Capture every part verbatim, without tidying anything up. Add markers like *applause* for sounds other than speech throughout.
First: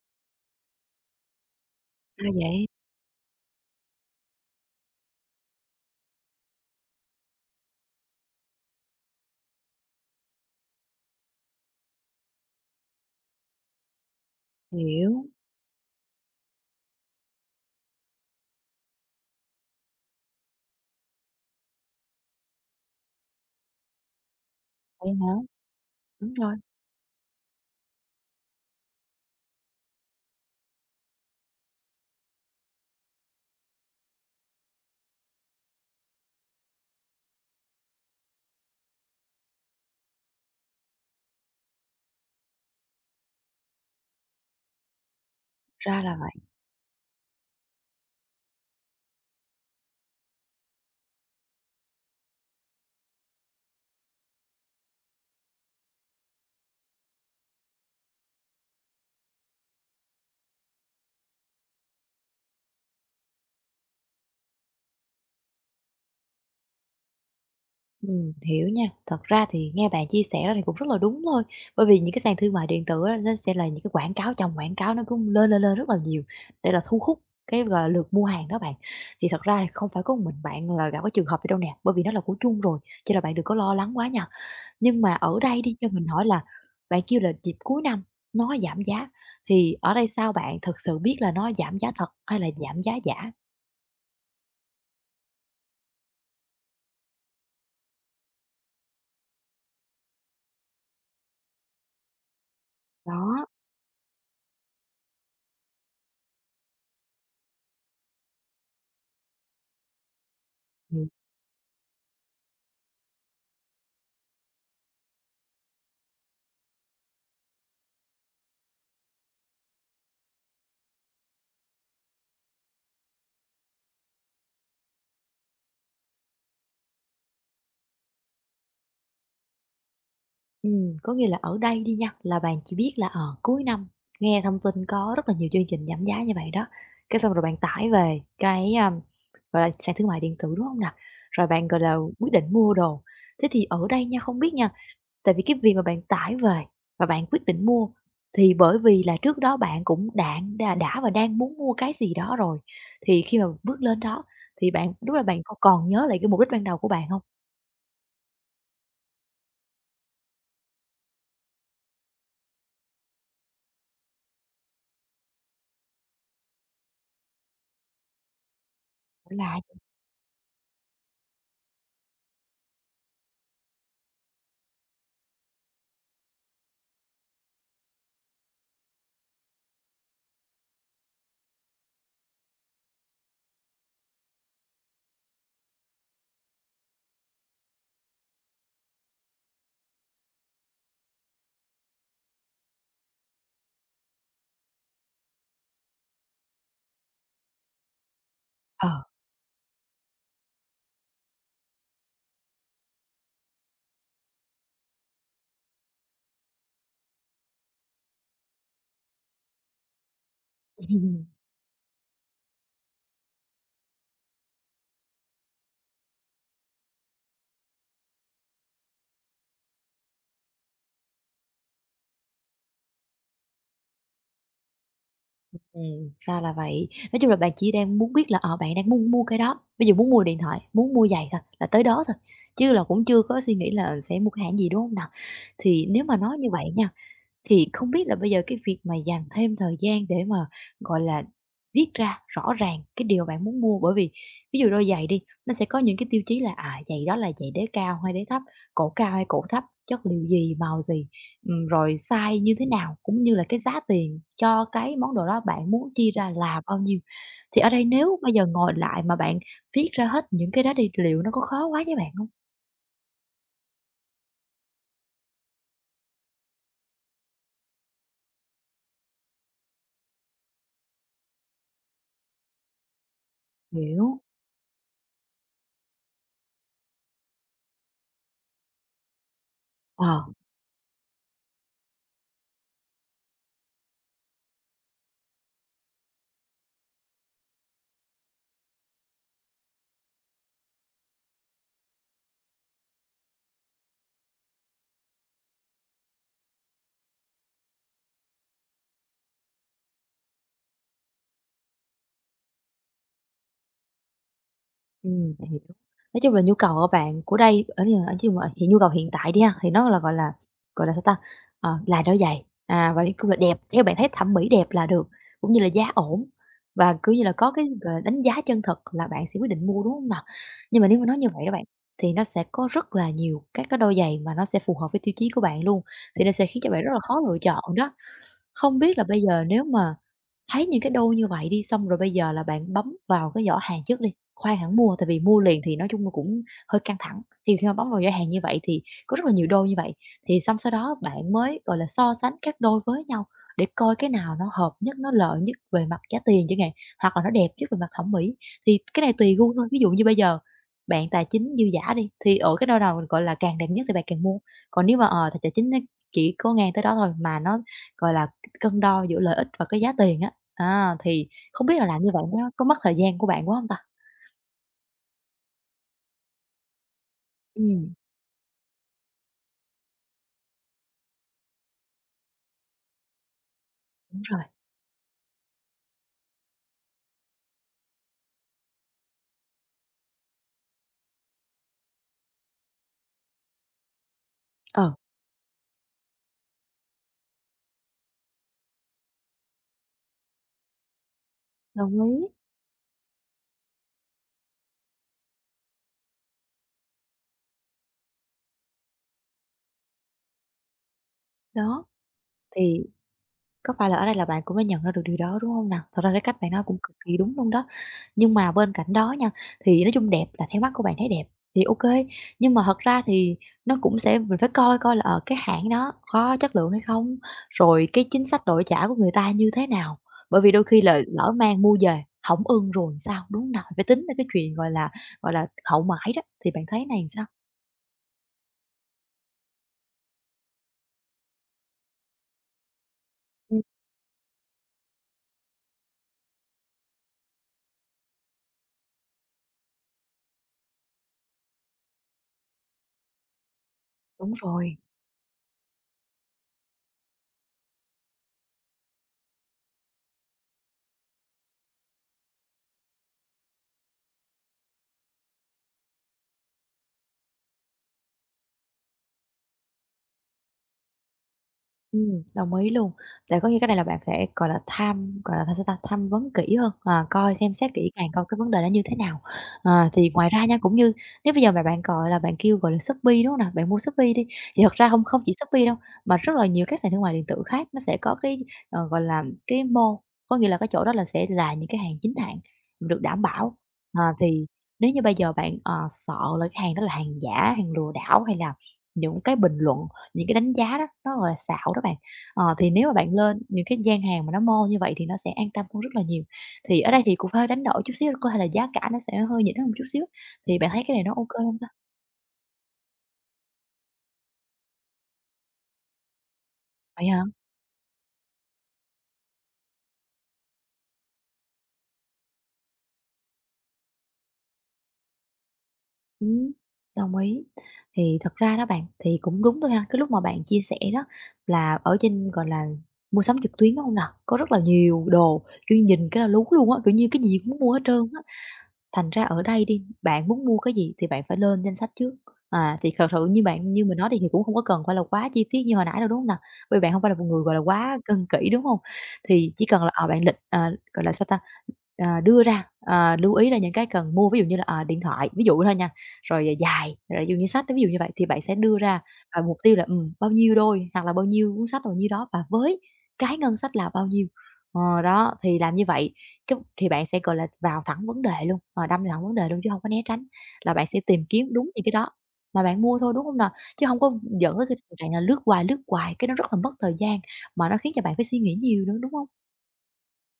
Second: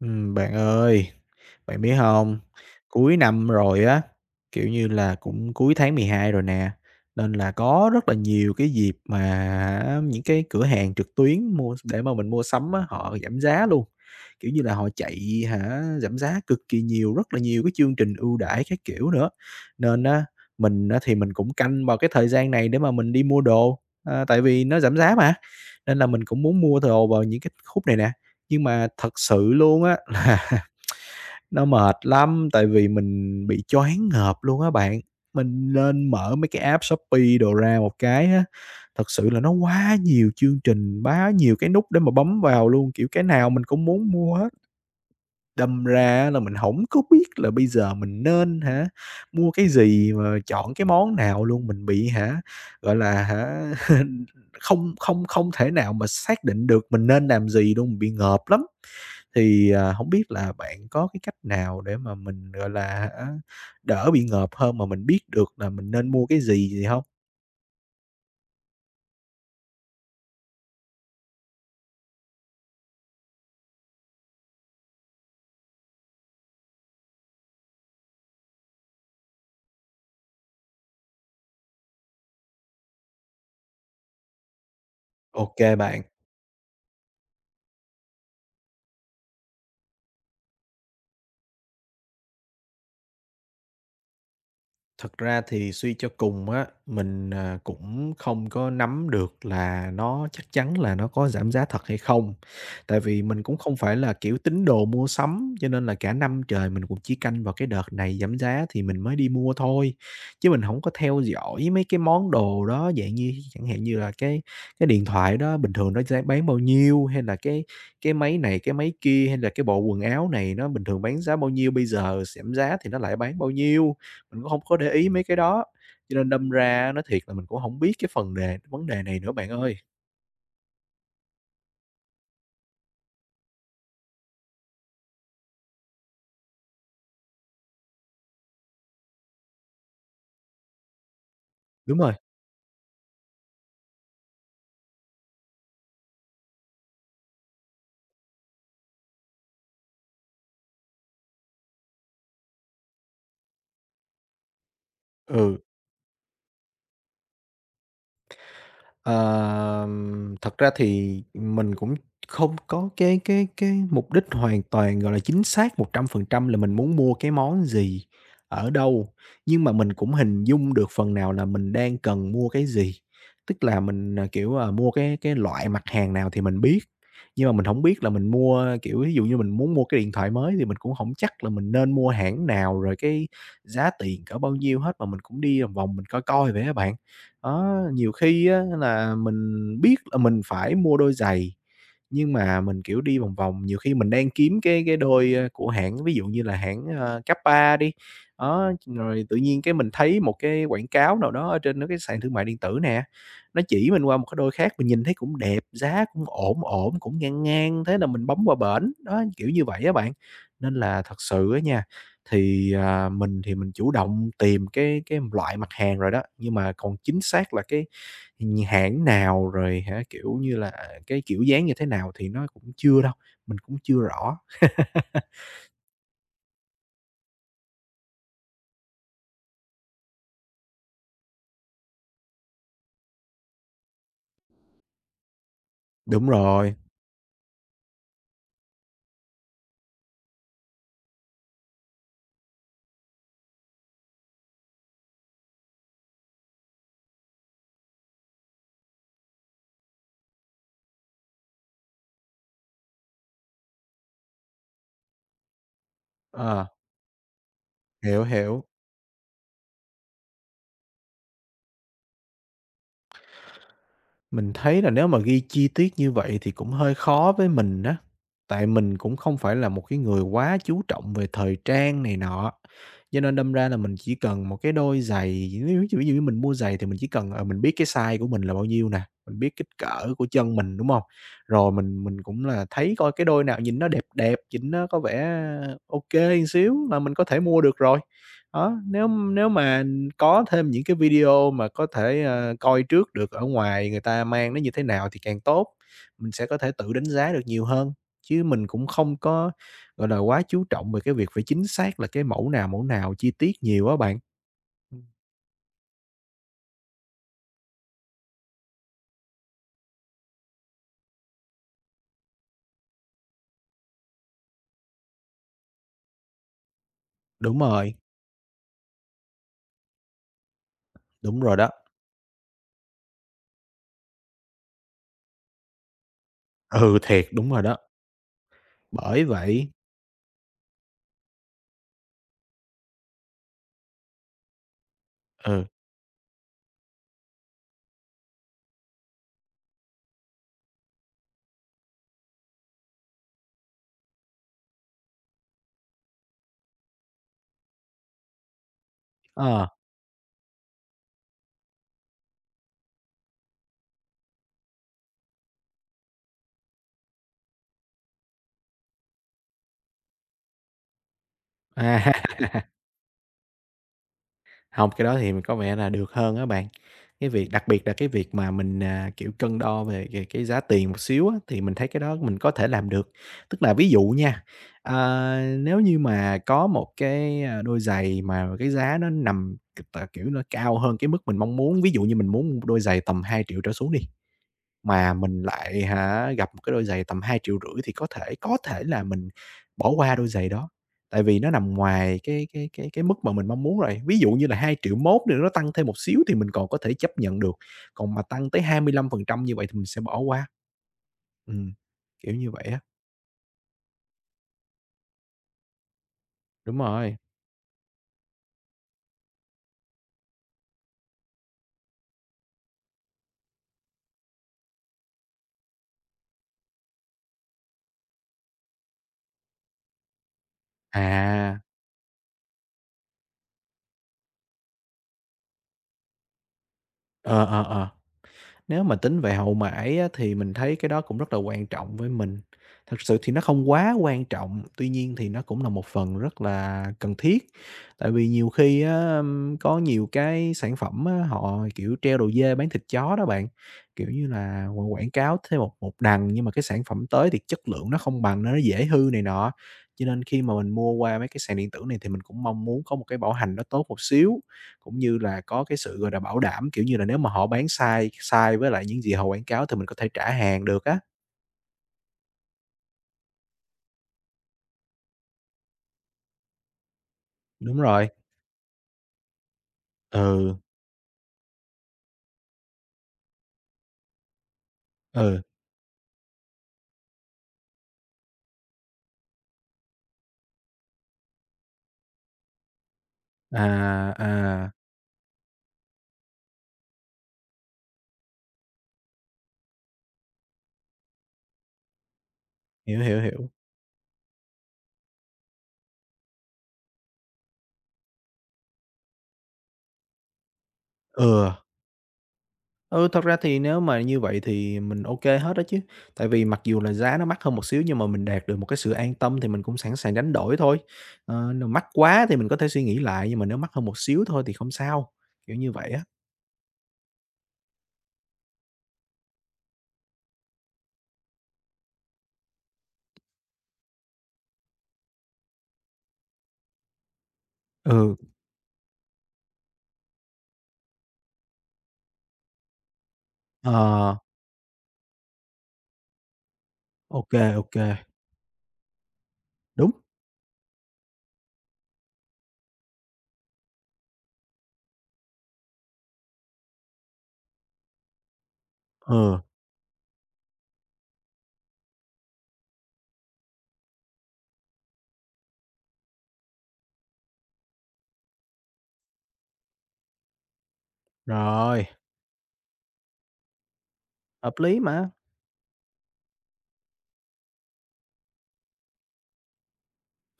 Ừm, bạn ơi, bạn biết Sao hông? vậy? Cuối năm rồi á, kiểu như là, cũng cuối tháng mười hai rồi nè, nên là có rất là nhiều cái dịp mà những cái cửa hàng trực tuyến mua để mà mình mua sắm á, họ giảm giá luôn. Kiểu như là, họ Hiểu, chạy hả, giảm giá cực kỳ nhiều, rất là nhiều cái chương trình ưu đãi các kiểu nữa. Nên á, mình á thì mình cũng canh vào cái thời gian này để mà mình đi mua đồ, à, tại vì nó giảm vậy giá hả? mà, nên là mình Đúng cũng rồi, muốn mua đồ vào những cái khúc này nè. Nhưng mà thật sự luôn á là *laughs* nó mệt lắm, tại vì mình bị choáng ngợp luôn á bạn. Mình lên mở mấy cái app Shopee đồ ra một cái á, thật sự là nó quá nhiều chương trình, quá nhiều cái nút để mà bấm vào luôn, kiểu, cái nào mình cũng muốn mua hết. Đâm ra là ra á là vậy. mình hổng có biết là bây giờ mình nên hả, mua cái gì mà chọn cái món nào luôn, mình bị hả, gọi là hả, *laughs* không không không thể nào mà xác định được mình nên làm gì luôn, mình bị ngợp lắm. Thì, à, hổng biết là bạn có cái cách nào để mà mình, gọi là hả, đỡ bị ngợp hơn mà mình biết được là mình nên mua cái gì, gì không? Ừm, hiểu nha. Thật ra thì nghe bạn chia sẻ ra thì cũng rất là đúng thôi, bởi vì những cái sàn thương mại điện tử á, nó sẽ là những cái quảng cáo chồng quảng cáo nó cứ lên, lên, lên rất là nhiều để là thu hút cái, gọi là, lượt mua hàng đó bạn. Thì thật ra thì không phải có một mình bạn là gặp cái trường hợp này đâu nè, bởi vì nó là của chung rồi, cho nên là bạn đừng có lo lắng quá nha. Nhưng mà ở Ok đây đi, cho bạn. mình hỏi là bạn kêu là dịp cuối năm nó giảm giá, thì ở đây sao bạn thực sự biết là nó giảm giá thật hay là giảm giá giả? Thật ra thì suy cho cùng á, mình, à, cũng không có nắm được là nó chắc chắn là nó có giảm giá thật hay không. Tại vì mình Đó. cũng không phải là, kiểu, tín đồ mua sắm, cho nên là cả năm trời mình cũng chỉ canh vào cái đợt này giảm giá thì mình mới đi mua thôi, chứ mình không có Ừ. theo dõi mấy cái món đồ đó. Dạng như chẳng hạn như là cái cái điện thoại đó bình thường nó giá bán bao nhiêu, hay là cái cái máy này, cái máy kia, hay là cái bộ quần áo này nó bình thường bán giá bao nhiêu, bây giờ giảm giá thì nó lại bán bao nhiêu. Mình cũng không có để ý mấy cái đó, cho nên đâm ra á nói thiệt là mình cũng không biết cái phần đề vấn đề này nữa bạn ơi. Ừm, có nghĩa là ở đây đi nha, là bạn chỉ biết là ở cuối năm nghe thông tin có rất là nhiều chương trình giảm giá như vậy đó, cái xong rồi bạn tải về cái, a, gọi là, sàn thương mại điện tử, đúng không nè? Rồi bạn, gọi là, Đúng rồi, quyết định mua đồ. Thế thì ở đây nha, không biết nha, tại vì cái việc mà bạn tải về và bạn quyết định mua thì bởi vì là trước đó bạn cũng đạn đà đã và đang muốn mua cái gì đó rồi, thì khi mà bước lên đó thì bạn đúng là bạn có ừ. còn nhớ lại cái mục đích ban đầu của bạn không? Ờm, thật ra thì mình cũng không có cái cái cái mục đích hoàn toàn, gọi là, chính xác một trăm phần trăm là mình muốn mua cái món gì, ở đâu, Là nhưng mà mình cũng hình dung được phần nào là mình đang cần mua cái gì. Tức là mình, à, kiểu, à, mua cái cái loại mặt hàng nào thì mình biết, nhưng mà mình không biết là mình mua, kiểu, ví dụ như mình muốn mua cái điện thoại mới thì mình cũng không chắc là mình nên mua hãng nào, rồi cái giá tiền cỡ bao nhiêu hết, mà mình cũng đi vòng vòng mình coi coi vậy á bạn. Đó, nhiều khi á là mình biết là mình phải mua đôi giày, nhưng mà mình, kiểu, đi vòng vòng, nhiều khi mình đang kiếm cái cái đôi, ơ, của hãng ví dụ như là hãng, ờ, Kappa đi, đó, ờ. rồi tự nhiên cái mình thấy một cái quảng cáo nào đó ở trên mấy cái sàn thương mại điện tử nè, nó chỉ mình qua một cái đôi khác mình nhìn thấy cũng đẹp, giá cũng ổn ổn, cũng ngang ngang, thế là mình bấm qua bển, đó, kiểu như vậy á bạn. Nên là thật *laughs* sự á nha, thì, à, mình thì mình chủ động tìm cái cái loại mặt hàng rồi đó, nhưng mà còn chính xác là cái nh hãng nào rồi hả, kiểu như là, à, cái kiểu dáng như thế nào thì nó cũng chưa đâu, mình cũng chưa rõ. Ừm, ra là vậy. Nói chung là bạn chỉ đang muốn biết là, ờ, bạn đang muốn mua cái đó, ví dụ muốn mua điện thoại, muốn mua giày thôi, là tới đó thôi, chứ là cũng chưa có suy nghĩ là sẽ mua cái hãng gì, đúng không nào? Thì nếu mà Đúng nói như vậy rồi, nha thì không biết là bây giờ cái việc mà dành thêm thời gian để mà, gọi là, viết ra rõ ràng cái điều bạn muốn mua, bởi vì ví dụ đôi giày đi, nó sẽ có những cái tiêu chí là, à, giày đó là giày đế cao hay đế thấp, cổ cao hay cổ thấp, chất liệu gì, màu gì, ừm, rồi size như thế nào, cũng như là cái giá tiền cho cái món đồ đó bạn muốn chi ra là ờ, bao nhiêu. Thì ở đây nếu hiểu, bây giờ hiểu. ngồi lại mà bạn viết ra hết những cái đó đi, liệu nó có khó quá với bạn hông? Mình thấy là nếu mà ghi chi tiết như vậy thì cũng hơi khó với mình á, tại mình cũng không phải là một cái người quá chú trọng về thời trang này nọ. Cho nên đâm ra là mình chỉ Hiểu. cần một cái đôi giày, nếu ví dụ như mình mua giày thì mình chỉ cần, ờ, mình biết cái size của mình là bao nhiêu nè, mình biết kích cỡ Ờ. của chân mình, đúng không? Rồi mình mình cũng là thấy coi cái đôi nào nhìn nó đẹp đẹp, nhìn nó có vẻ ok kê xíu là mình có thể mua được rồi. Đó, nếu nếu mà có thêm những cái video mà có thể, ờ, coi trước được ở ngoài người ta mang nó như thế nào thì càng tốt, mình sẽ có thể tự đánh giá được nhiều hơn, chứ mình cũng không có, gọi là, quá chú trọng về cái việc phải chính xác là cái mẫu nào, mẫu nào chi tiết nhiều á bạn. Ừm, Ừm, mình hiểu. Nói chung là nhu cầu của bạn của đây ở như ở chung là hiện nhu cầu hiện tại đi ha, thì nó là, gọi là, gọi là, sao ta, ờ, là đôi giày, à, và nói chung là đẹp, theo bạn thấy thẩm mỹ đẹp là được, cũng như là giá ổn và, kiểu như là, có đúng cái, gọi rồi, là, đánh giá chân thật là bạn sẽ quyết định mua, đúng hông nào? Nhưng mà nếu mà nói như đúng vậy đó rồi bạn, đó. thì nó sẽ có rất là nhiều các cái đôi giày mà nó sẽ phù hợp với tiêu chí của bạn luôn, thì nó sẽ khiến cho bạn rất Ừ, là khó thiệt, lựa đúng rồi chọn đó, đó. Không biết là bây bởi giờ nếu vậy mà thấy những cái đôi như vậy đi, xong rồi bây giờ là bạn bấm vào cái giỏ hàng trước đi, khoan hẳn mua, tại vì mua liền ừ, thì nói chung là cũng hơi căng thẳng. Thì khi mà bấm vào giỏ hàng như vậy thì có rất là nhiều đôi như vậy, thì xong sau đó bạn mới, gọi là, so sánh các đôi với nhau để coi cái nào nó hợp nhất, nó lợi nhất về mặt giá tiền chẳng hạn, hoặc là nó đẹp nhất về mặt thẩm mỹ. Thì cái này tùy gu ờ, thôi, ví dụ như bây giờ bạn tài chính dư dả đi, thì ở cái đôi nào, gọi là, càng đẹp nhất thì bạn càng mua. Còn nếu mà, ờ, tài tài chính nó chỉ có ngang tới đó thôi mà nó, gọi là, cân đo giữa lợi ích và cái giá tiền á. À, thì không biết là làm như à. vậy *laughs* nó có mất thời gian của bạn quá hông ta? Hông, cái đó thì có vẻ là được hơn á bạn. Cái việc đặc biệt là Ừm, cái việc mà mình, à, kiểu, cân đo về về cái giá tiền một xíu á, thì mình thấy cái đó mình có thể làm được. Tức là ví dụ đúng rồi. nha, ờ, nếu như mà có một cái, a, đôi giày mà cái giá nó nằm c kiểu, nó cao hơn cái mức mình mong muốn, ví dụ như mình muốn mua đôi giày tầm hai triệu trở xuống đi Ờ. mà mình lại hả, gặp một cái đôi giày tầm hai triệu rưỡi thì có thể có thể là mình bỏ qua đôi giày đó, tại vì nó nằm Đồng ngoài ý. cái cái cái cái mức mà mình mong muốn rồi. Ví dụ như là hai triệu mốt thì nó tăng thêm một xíu thì mình còn có thể chấp nhận được, còn mà tăng tới hai mươi lăm phần trăm như vậy thì mình sẽ bỏ qua. Ừm, Đó, kiểu như vậy á. thì có phải là ở đây là bạn cũng đã nhận ra được điều đó, đúng không nào? Thật ra cái cách bạn nói cũng Đúng cực rồi. kỳ đúng luôn đó. Nhưng mà bên cạnh đó nha, thì nói chung đẹp là theo mắt của bạn thấy đẹp thì ok, nhưng mà thật ra thì nó cũng sẽ mình phải coi coi là, ở cái hãng đó có chất lượng hay không, rồi cái chính sách đổi trả của người ta như thế nào. Bởi vì đôi khi là lỡ À, mang mua về hỏng ưng rồi sao, đúng hông nào? Phải tính tới cái chuyện, gọi là, gọi là, hậu mãi đó, thì bạn thấy này sao? ờ, ờ, ờ. Nếu mà tính về hậu mãi á, thì mình thấy cái đó cũng rất là quan trọng với mình. Thực sự thì nó Ừm. không quá quan trọng, tuy nhiên thì nó cũng là một phần rất là cần thiết. Tại vì nhiều khi á, ừm, có nhiều cái sản phẩm á, họ, kiểu, treo đầu dê bán thịt chó đó bạn, kiểu như Đúng là, rồi. quảng quảng cáo thêm một một đằng nhưng mà cái sản phẩm tới thì chất lượng nó không bằng nó dễ hư này nọ. Cho nên khi mà mình mua qua mấy cái sàn điện tử này thì mình cũng mong muốn có một cái bảo hành nó tốt một xíu. Cũng như là có cái sự, gọi là, bảo đảm, kiểu như là, nếu mà họ bán sai sai với lại những gì họ quảng cáo thì mình có thể trả hàng được á. Ừm, đồng ý luôn. Tại có nghĩa cái này là bạn sẽ, gọi là, tham gọi là, sao ta? Tham vấn kỹ hơn, à, coi xem xét Đúng kỹ càng rồi. coi cái vấn đề nó như thế nào. Ờ, thì ngoài ra Ừ, nha, cũng như nếu bây giờ mà bạn, gọi là, bạn kêu, gọi là, Shopee, đúng hông nè? Bạn mua Shopee đi, thì thật ra hông không chỉ ừ, Shopee đâu, mà rất là nhiều các sàn thương mại điện tử khác nó sẽ có cái, ờ, gọi là, cái mall, có nghĩa là cái chỗ đó là sẽ là những cái hàng chính hãng, được đảm bảo. Ờ, à, thì à, nếu như bây giờ bạn, ờ, sợ là cái hàng đó là hàng giả, hàng lừa đảo hay là những cái bình luận những cái đánh giá đó, nó, gọi là, xạo đó bạn. Ờ, thì nếu mà hiểu, bạn hiểu, lên hiểu. những cái gian hàng mà nó mol như vậy thì nó sẽ an tâm hơn rất là nhiều. Thì ở đây thì cũng phải hơi đánh đổi chút xíu, có thể là giá cả nó sẽ hơi nhỉnh hơn một chút xíu, thì bạn thấy cái này nó ok Ừ, không ta? ừ, thật ra thì nếu mà như vậy thì mình ok hết đó chứ. Tại vì mặc dù là Vậy giá hả? nó mắc hơn một xíu nhưng mà mình đạt được một cái sự an tâm thì mình cũng sẵn sàng đánh đổi thôi. Ờ, nếu mắc quá thì mình có thể suy nghĩ lại, nhưng mà nếu mắc hơn một xíu thôi thì không sao, kiểu như vậy á. Ừm, đồng ý. Thì thật ra đó bạn, thì cũng đúng thôi ha, cái lúc mà bạn chia sẻ đó là ở trên, gọi là, mua sắm trực tuyến, đúng không nào? Có rất là nhiều đồ, kiểu, như nhìn cái là lú luôn á, kiểu như, cái gì cũng muốn mua hết trơn Ừ, á. Thành ra ở đây đi, bạn muốn mua cái gì thì bạn phải lên danh sách trước. À, thì thật sự như ờ, bạn như mình nói đi thì cũng không có cần phải là quá chi tiết như hồi nãy đâu, đúng không nè? Bởi vì bạn không phải là một ok người, gọi là, kê, quá cân kỹ, đúng không? Thì chỉ cần đúng, là, ở bạn lịch ờ, gọi là, sao ta, ờ, đưa ra, ờ, lưu ý ra những cái cần mua, ví dụ như là, ờ, điện thoại, ví dụ thôi nha, rồi, dài rồi ví dụ như sách, ví dụ như vậy thì bạn sẽ đưa ra, ừ, à, mục tiêu là, ừm, bao nhiêu đôi hoặc là bao nhiêu cuốn sách, bao nhiêu đó và với cái ngân sách là bao nhiêu. Ờ, đó, thì làm như vậy cái thì bạn sẽ, gọi là, vào thẳng vấn đề luôn, ờ, đâm thẳng vấn đề luôn chứ không có né tránh, là bạn sẽ tìm kiếm đúng những rồi. cái đó mà bạn mua thôi, đúng không nào? Chứ không có Hợp dẫn tới cái lý tình mà, trạng là lướt hoài, lướt hoài, cái nó rất là mất thời gian mà nó khiến cho bạn phải suy nghĩ nhiều nữa, đúng không?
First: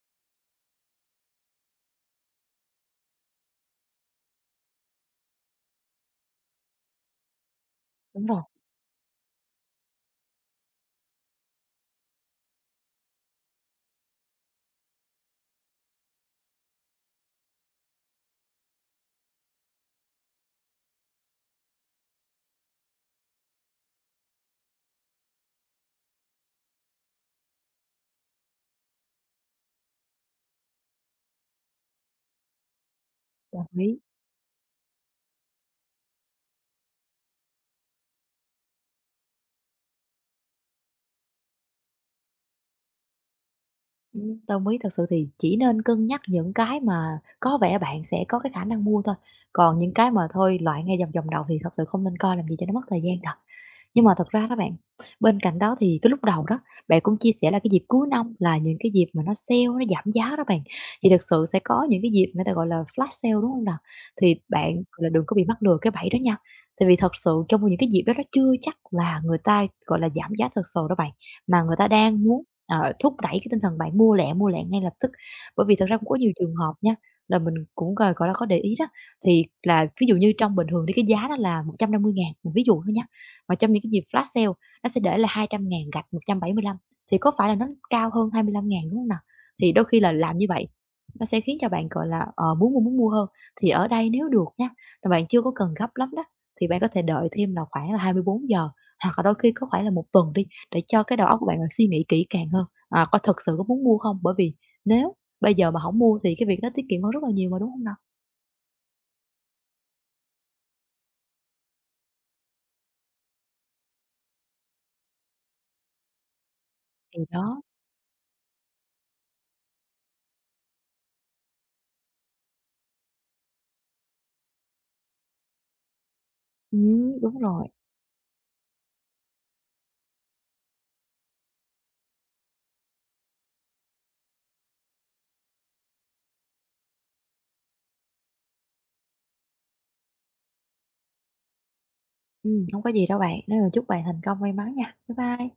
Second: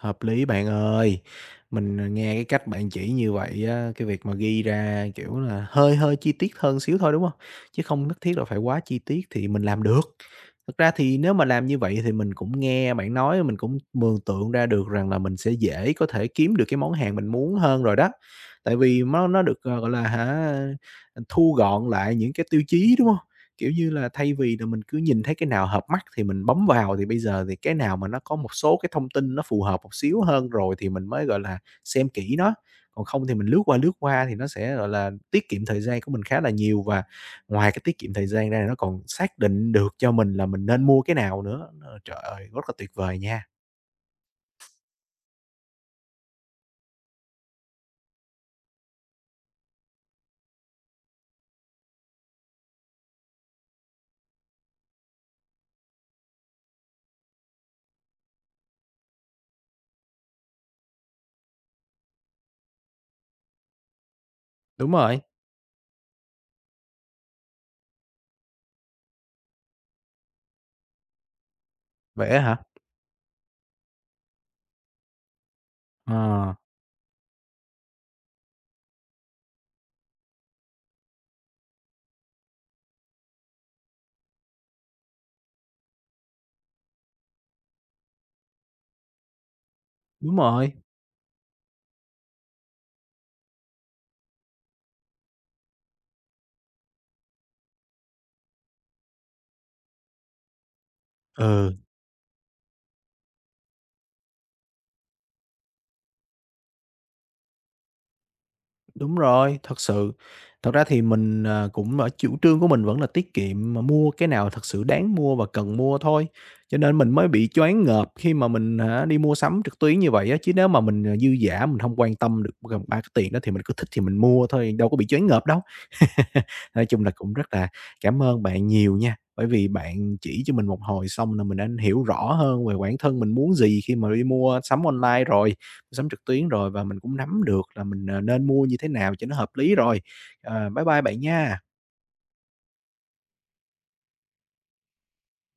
hợp lý bạn ơi. Mình, ờ, nghe cái cách bạn chỉ như vậy á, cái việc mà ghi ra, kiểu là, hơi hơi chi tiết hơn xíu thôi, đúng không? Chứ không nhất Đúng thiết rồi. là phải quá chi tiết thì mình làm được. Thật ra thì nếu mà làm như vậy thì mình cũng nghe bạn nói, mình cũng mường tượng ra được rằng là mình sẽ dễ có thể kiếm được cái món hàng mình muốn hơn rồi đó. Tại vì nó nó được, ờ, gọi là hả, thu gọn lại những cái tiêu chí, đúng không? Kiểu như là, thay vì là mình cứ nhìn thấy cái nào hợp mắt thì mình bấm vào, thì bây giờ thì cái nào mà nó có một số cái thông tin nó phù hợp một xíu hơn rồi thì mình mới, gọi là, xem kỹ nó, còn không thì mình lướt Đồng qua, lướt ý, qua thì nó sẽ, gọi là, tiết kiệm thời gian của mình khá là nhiều. Và ngoài cái tiết kiệm thời gian ra nó còn xác định được cho mình là mình nên mua cái nào nữa, ờ, trời ơi, rất là tuyệt vời nha. ừm, đồng ý. Thật sự thì chỉ nên cân nhắc những cái mà có vẻ bạn sẽ có cái khả năng mua thôi, còn những cái mà thôi loại ngay vòng vòng đầu thì thật sự không nên coi làm gì cho nó mất thời gian đâu. Nhưng mà thật ra đó bạn, bên cạnh đó thì cái lúc đầu đó, bạn cũng chia sẻ là cái dịp cuối năm là những cái dịp mà nó sale, nó giảm giá đó bạn, thì thực sự sẽ có những cái dịp người ta gọi là flash sale, đúng không nào? Thì bạn, Đúng gọi là, rồi. đừng có bị mắc lừa cái bẫy đó nha, tại vì thật sự trong những cái dịp đó nó chưa chắc là người ta, gọi là, giảm giá thật sự đó bạn, mà người ta đang Vẽ muốn, hả? ờ, thúc đẩy cái tinh thần bạn mua lẹ, mua lẹ ngay lập tức. Bởi vì thật ra cũng có nhiều trường Ờ. hợp nha, là mình cũng, gọi gọi là, có để ý đó, thì là ví dụ như trong bình thường thì cái giá đó là một trăm năm mươi ngàn, mình ví dụ thôi nha, mà trong những cái dịp flash sale nó sẽ để là hai trăm ngàn gạch một trăm bảy mươi lăm, thì có phải là nó cao hơn hai mươi lăm ngàn đúng không nào? Thì đôi khi là Đúng làm như vậy rồi. nó sẽ khiến cho bạn, gọi là, ờ, muốn mua, muốn mua hơn. Thì ở đây nếu được nha, là bạn chưa có cần gấp lắm đó, thì bạn có thể đợi thêm là khoảng là hai mươi bốn giờ, hoặc là đôi khi có khoảng là một tuần đi, để cho cái đầu óc của bạn là Ừ. suy nghĩ kỹ càng hơn, à, coi thực sự có muốn mua không. Bởi vì nếu bây giờ mà không mua thì cái việc nó tiết kiệm hơn rất là nhiều mà, đúng không nào? Đúng rồi, thật sự. Thật ra thì mình, ờ, cũng ở chủ trương của mình vẫn là tiết kiệm mà mua cái nào thật sự đáng mua và cần mua thôi, cho nên mình Thì mới bị đó, choáng ngợp khi mà mình hả, đi mua sắm trực tuyến như vậy á, chứ nếu mà mình, ờ, dư dả mình không quan tâm được gần ba cái tiền đó thì mình cứ thích thì mình mua thôi, đâu có bị choáng ngợp đâu. *laughs* Nói chung là ừm, cũng đúng rất rồi, là cảm ơn bạn nhiều nha, bởi vì bạn chỉ cho mình một hồi xong là mình đã hiểu rõ hơn về bản thân mình muốn gì khi mà đi mua sắm online rồi, sắm trực tuyến rồi và mình cũng nắm được là mình, ờ, nên mua như thế nào cho nó hợp lý rồi. Ờ, bye bye bạn nha. ừm, hông có gì đâu bạn, nên là chúc bạn thành công may mắn nha. Bye bye.